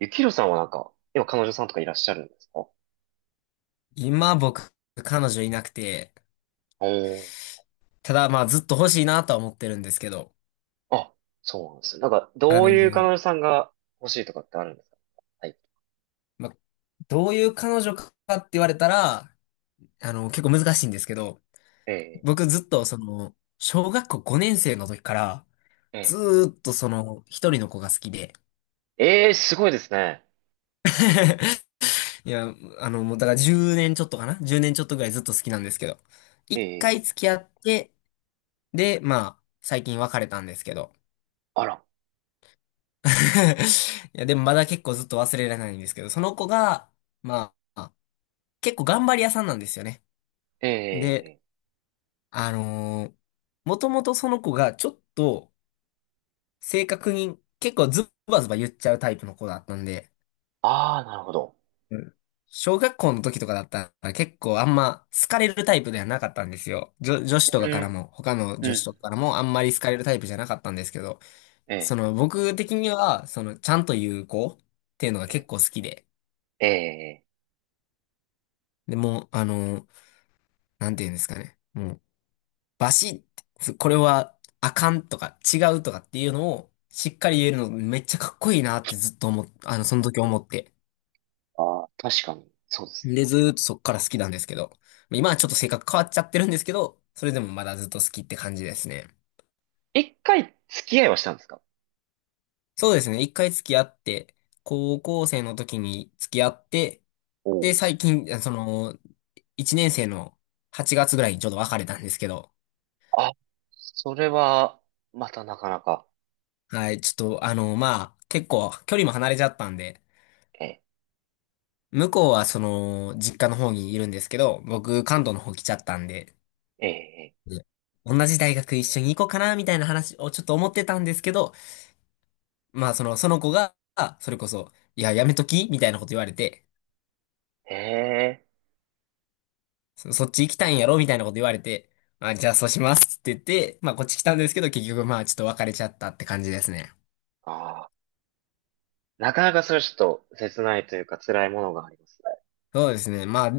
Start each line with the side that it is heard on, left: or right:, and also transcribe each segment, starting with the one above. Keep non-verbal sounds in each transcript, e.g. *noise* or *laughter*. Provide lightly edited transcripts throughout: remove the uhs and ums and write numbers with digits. right: ゆきひろさんはなんか、今彼女さんとかいらっしゃるんですか？
left: 今僕、彼女いなくて、
right: おー。
left: ただまあずっと欲しいなとは思ってるんですけど、
right: あ、そうなんですね。なんか、
left: あ
right: どう
left: の、
right: いう彼女さんが欲しいとかってあるんですか？はい。
left: まあ、どういう彼女かって言われたら、結構難しいんですけど、
right: ええ、
left: 僕ずっと小学校5年生の時から、
right: え
left: ず
right: え、
left: ーっと一人の子が好きで。
right: えーすごいですね。
left: *laughs* いや、もうだから10年ちょっとかな1年ちょっとぐらいずっと好きなんですけど、
right: え
left: 一回
right: え、
left: 付き合って、で、まあ、最近別れたんですけど、
right: あら。
left: *laughs* いや、でもまだ結構ずっと忘れられないんですけど、その子が、まあ、結構頑張り屋さんなんですよね。
right: え
left: で、
right: え、
left: あのもともとその子がちょっと正確に結構ズバズバ言っちゃうタイプの子だったんで、
right: ああ、なるほど。
left: うん、小学校の時とかだったら結構あんま好かれるタイプではなかったんですよ。女子と
right: う
left: かから
right: ん、
left: も、他の
right: う
left: 女子と
right: ん、
left: かからもあんまり好かれるタイプじゃなかったんですけど、
right: ええ、
left: 僕的には、ちゃんと言う子っていうのが
right: え
left: 結構好きで、
right: え、ええ。
left: でも、なんて言うんですかね。もう、バシッて、これはあかんとか違うとかっていうのをしっかり言えるのめっちゃかっこいいなってずっと思っ、あの、その時思って。
right: ああ、確かに、そうですね。
left: で、ずーっとそっから好きなんですけど。今はちょっと性格変わっちゃってるんですけど、それでもまだずっと好きって感じですね。
right: 一回付き合いはしたんですか？
left: そうですね。一回付き合って、高校生の時に付き合って、
right: おお
left: で、
right: ー。
left: 最近、その、一年生の8月ぐらいにちょうど別れたんですけど、
right: あ、それは、またなかなか、
left: はい、ちょっと、まあ、結構距離も離れちゃったんで、
right: ええ、
left: 向こうは実家の方にいるんですけど、僕、
right: え
left: 関東の方来ちゃったんで、
right: え、え
left: ね、同じ大学一緒に行こうかな、みたいな話をちょっと思ってたんですけど、まあ、その子が、それこそ、いや、やめときみたいなこと言われて、
right: え、ええ、
left: そっち行きたいんやろみたいなこと言われて、あ、じゃあそうしますって言って、まあ、こっち来たんですけど、結局、まあ、ちょっと別れちゃったって感じですね。
right: ああ。なかなかそれはちょっと切ないというか辛いものがありますね。
left: そうですね。まあ、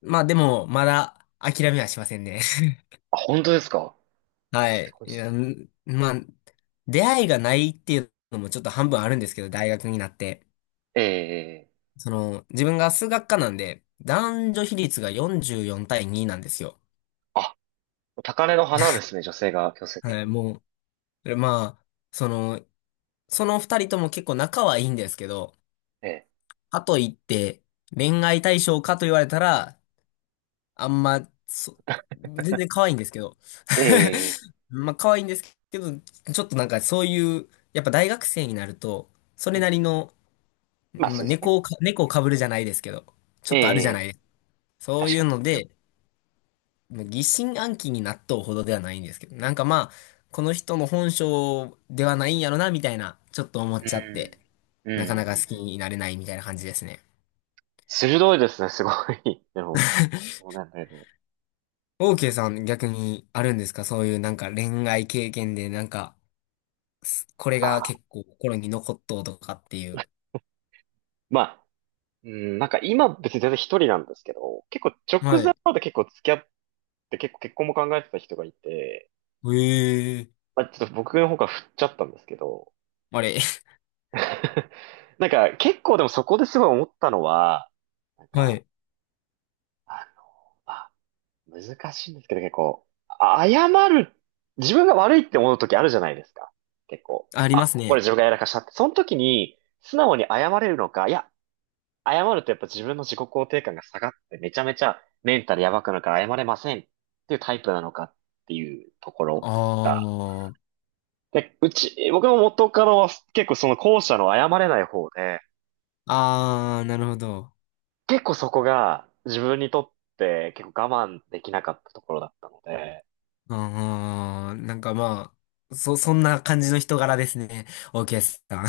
left: まあ、でも、まだ、諦めはしませんね。
right: あ、本当ですか？
left: は
right: す
left: い。
right: ごい
left: い
right: です
left: や、
right: ね。
left: 出会いがないっていうのもちょっと半分あるんですけど、大学になって。
right: ええ。
left: その、自分が数学科なんで、男女比率が44対2なんですよ。
right: あ、高嶺の花ですね、女性が強制的
left: はい、
right: に。
left: もう、まあ、その、その二人とも結構仲はいいんですけど、
right: え
left: かといって、恋愛対象かと言われたら、あんま、そ、全然可愛いんですけど。
right: えええ。
left: *laughs* まあ、可愛いんですけど、ちょっとなんかそういう、やっぱ大学生になると、そ
right: うん
left: れ
right: う
left: なり
right: ん。
left: の、
right: まあ
left: まあ、
right: そうですね。
left: 猫をかぶるじゃないですけど、ちょ
right: え
left: っとあるじ
right: え
left: ゃない
right: え。
left: ですか。そう
right: 確
left: い
right: か
left: う
right: に。
left: ので、まあ疑心暗鬼になっとうほどではないんですけど、なんかまあ、この人の本性ではないんやろな、みたいな、ちょっと思っ
right: う
left: ちゃって、
right: ん。うん、
left: なかなか
right: う
left: 好
right: ん、う
left: き
right: ん。
left: になれないみたいな感じですね。
right: 鋭いですね、すごい。でも、もうなんかね、
left: オーケーさん逆にあるんですか？そういうなんか恋愛経験で、なんか、これ
right: あ
left: が結
right: ー、
left: 構心に残っとうとかっていう。
right: まあ、うん、なんか今別に全然一人なんですけど、結構直
left: は
right: 前
left: い。
right: まで結構付き合って結構結婚も考えてた人がいて、
left: ええー、
right: まあ、ちょっと僕の方から振っちゃったんですけど、
left: あれ。
right: *laughs* なんか、結構でもそこですごい思ったのは、なん
left: *laughs* は
right: か、
left: い。
right: あの、まあ、難しいんですけど、結構、あ謝る、自分が悪いって思う時あるじゃないですか。結構、
left: *laughs* あり
right: あ、
left: ます
right: これ
left: ね。
right: 自分がやらかしたって。その時に、素直に謝れるのか、いや、謝るとやっぱ自分の自己肯定感が下がって、めちゃめちゃメンタルやばくなるから謝れませんっていうタイプなのかっていうところ
left: あ
right: が。
left: あ。
right: で、僕も元からは結構その後者の謝れない方で、
left: ああ、なるほど。
right: 結構そこが自分にとって結構我慢できなかったところだったので、
left: ああ、なんかまあ、そんな感じの人柄ですね。オー OK さん。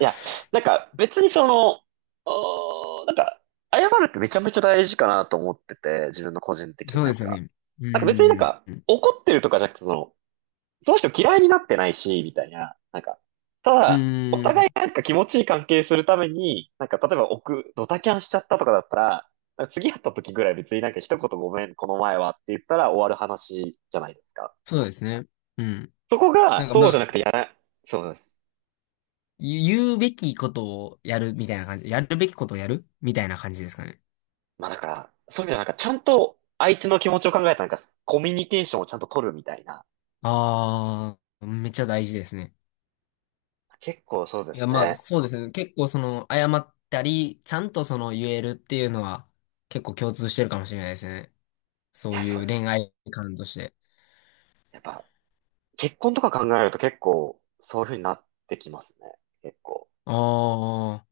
right: いや、なんか別になんか、謝るってめちゃめちゃ大事かなと思ってて、自分の個人
left: *laughs*
right: 的に
left: そう
right: な
left: で
right: ん
left: すよ
right: か。
left: ね。う
right: なんか別になん
left: ー
right: か
left: ん。
right: 怒ってるとかじゃなくて、その人嫌いになってないし、みたいな。なんか、た
left: う
right: だ、お
left: ーん。
right: 互いなんか気持ちいい関係するために、なんか例えばドタキャンしちゃったとかだったら、なんか次会った時ぐらい別になんか一言ごめん、この前はって言ったら終わる話じゃないですか。
left: そうですね。うん。
right: そこ
left: な
right: が、
left: んかま
right: そうじ
left: あ、
right: ゃなくてやら、そうです。
left: 言うべきことをやるみたいな感じ。やるべきことをやるみたいな感じですかね。
right: まあだから、そういう意味ではなんかちゃんと相手の気持ちを考えたなんかコミュニケーションをちゃんと取るみたいな感じ。
left: ああ、めっちゃ大事ですね。
right: 結構そうで
left: いや
right: す
left: まあ、
right: ね。
left: そうですね。結構謝ったり、ちゃんと言えるっていうのは、結構共通してるかもしれないですね。
right: い
left: そう
right: や、そう
left: いう
right: です。
left: 恋愛観として。
right: やっぱ、結婚とか考えると結構、そういう風になってきますね。結構。
left: ああ。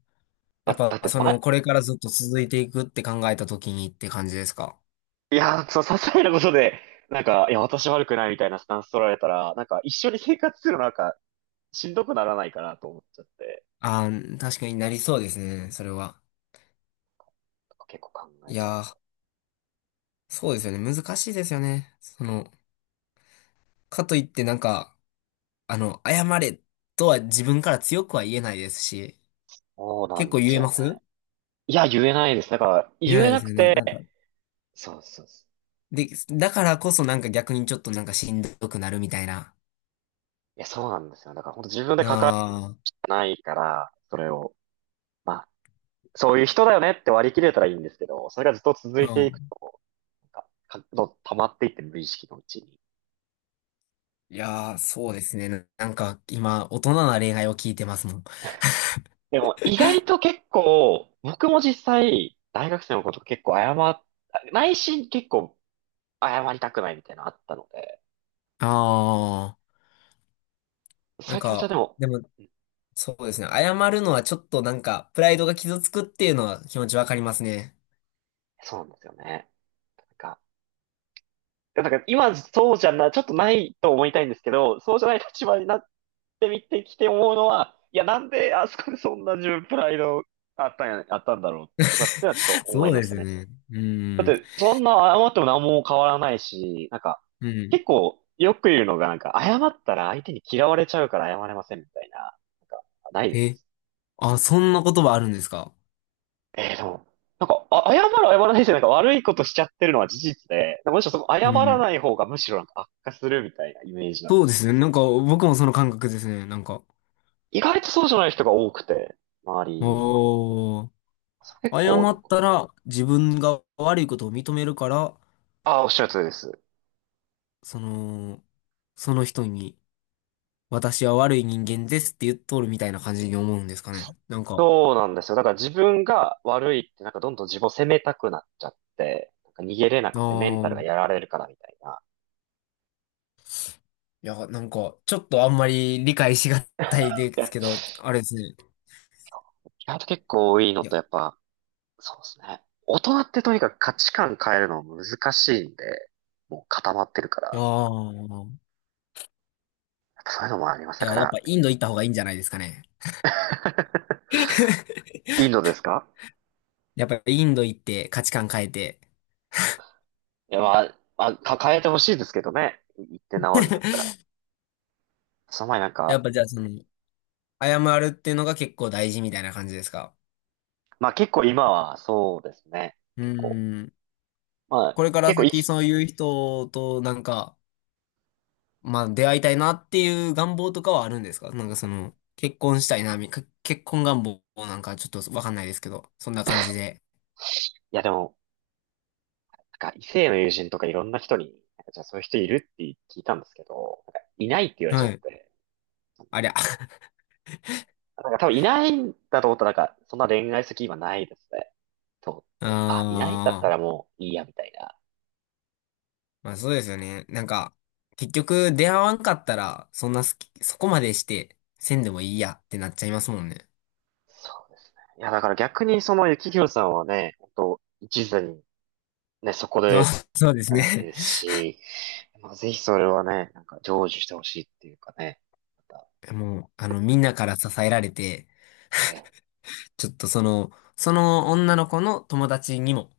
left: やっ
right: だ、だ
left: ぱ、
right: って前、
left: これからずっと続いていくって考えた時にって感じですか？
right: いやー、そう、些細なことで、なんか、いや、私悪くないみたいなスタンス取られたら、なんか一緒に生活するのなんか、しんどくならないかなと思っちゃって、
left: ああー、確かになりそうですね、それは。
right: 結構考え
left: い
right: ちゃう。
left: やー、そうですよね。難しいですよね。その、かといってなんか、謝れとは自分から強くは言えないですし、
right: そうな
left: 結
right: ん
left: 構
right: で
left: 言
right: す
left: え
right: よ
left: ま
right: ね。
left: す？
right: いや、言えないです。だから、
left: 言え
right: 言
left: な
right: え
left: いで
right: な
left: す
right: く
left: よね。
right: て、
left: なんか、
right: そうそうそう。
left: で、だからこそなんか逆にちょっとなんかしんどくなるみたいな。
right: いや、そうなんですよ。だから、本当自分で関わ
left: あ
right: らないから、それを、まあ、そういう人だよねって割り切れたらいいんですけど、それがずっと続
left: あ、
right: いて
left: う
right: いく
left: ん。
right: と、なんか、どんどん溜まっていって無意識のうちに。
left: い
right: なんか
left: やー、そうですね。なんか、今、大人な恋愛を聞いてますもん。
right: でも、意外と結構、僕も実際、大学生のこと結構謝っ、内心結構謝りたくないみたいなのあったので、
left: ああ、
right: そ
left: なん
right: ういう気持ちはで
left: か、
right: も、
left: でも、
right: うん。
left: そうですね。謝るのはちょっとなんか、プライドが傷つくっていうのは気持ちわかりますね。
right: そうなんですよね。なんかだから今そうじゃな、ちょっとないと思いたいんですけど、そうじゃない立場になってみてきて思うのは、いや、なんであそこでそんな自分プライドあったんや、あったんだろうとかってのはちょっと
left: *laughs*
right: 思
left: そ
right: い
left: う
right: ま
left: で
right: した
left: すよ
right: ね。
left: ね。う
right: だっ
left: ん。
right: て、そんな謝っても何も変わらないし、なんか、
left: うん。
right: 結構よく言うのが、なんか、謝ったら相手に嫌われちゃうから謝れませんみたいな、なんか、ないで
left: え、
right: す。
left: あ、そんな言葉あるんですか？
right: でも、なんか、あ、謝る謝らないじゃなんか悪いことしちゃってるのは事実で、むしろその
left: う
right: 謝ら
left: ん。
right: ない方がむしろなんか悪化するみたいなイメージなん
left: そ
right: で。
left: うですね。なんか、僕もその感覚ですね。なんか、
right: 意外とそうじゃない人が多くて、周りに。
left: おー、
right: 結
left: 謝
right: 構、なん
left: っ
right: か、
left: たら自分が悪いことを認めるから、
right: ああ、おっしゃる通りです。
left: その、その人に、私は悪い人間ですって言っとるみたいな感じに思うんですかね。なんか、
right: そうなんですよ。だから自分が悪いって、なんかどんどん自分を責めたくなっちゃって、なんか逃げれな
left: あ
right: くてメンタルが
left: ー
right: やられるからみたいな。
left: いや、なんか、ちょっとあんまり理解しがたいで
right: い
left: す
right: や、
left: けど、あれですね。
right: 意外と結構多いの
left: いや、
right: と、やっぱ、そうですね。大人ってとにかく価値観変えるの難しいんで、もう固まってるから、や
left: ああ。
right: っぱそういうのもあります。
left: い
right: だか
left: や、やっぱ
right: ら、
left: インド行った方がいいんじゃないですかね。
right: *laughs*
left: *laughs*
right: インドですか？
left: やっぱインド行って価値観変えて、
right: いや、まあ、まあ、変えてほしいですけどね。行って治るんだったら。その前なん
left: や
right: か、
left: っぱじゃあ謝るっていうのが結構大事みたいな感じですか。
right: まあ結構今はそうですね。
left: う
right: 結構。
left: ーん。これから先
right: い
left: そういう人となんか、まあ出会いたいなっていう願望とかはあるんですか？なんか結婚したいな、結婚願望なんかちょっとわかんないですけど、そんな感じで。
right: やでも、なんか異性の友人とかいろんな人に、なんかじゃあそういう人いるって聞いたんですけど、なんかいないって言われちゃ
left: は
right: っ
left: い。
right: て、そんな、
left: ありゃ。*laughs* あ
right: なんか多分いないんだと思ったらなんかそんな恋愛先き今ないですね。と思って。あ、いないんだっ
left: あ。
right: たらもういいやみたいな。
left: まあそうですよね。なんか、結局出会わんかったら、そんな好き、そこまでして、せんでもいいやってなっちゃいますもんね。
right: そうですね。いやだから逆にその幸宏さんはね、本当一途にね、そこ
left: そう、
right: で、
left: *laughs* そうです
right: なわけ
left: ね。
right: ですし、まあ、ぜひそれはね、なんか成就してほしいっていうかね、また
left: *laughs* もう、みんなから支えられて、
right: ね、
left: ちょっとその女の子の友達にも、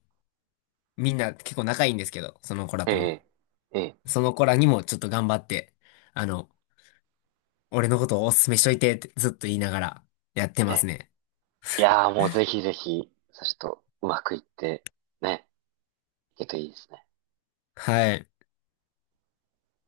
left: みんな結構仲いいんですけど、その子ら
right: え
left: とも。
right: え、ええ、
left: その子らにもちょっと頑張って、あの、俺のことをおすすめしといてってずっと言いながらやってます
right: ね。
left: ね。
right: いやーもうぜひぜひ、さしとうまくいって、ね、いけるといいですね。
left: はい。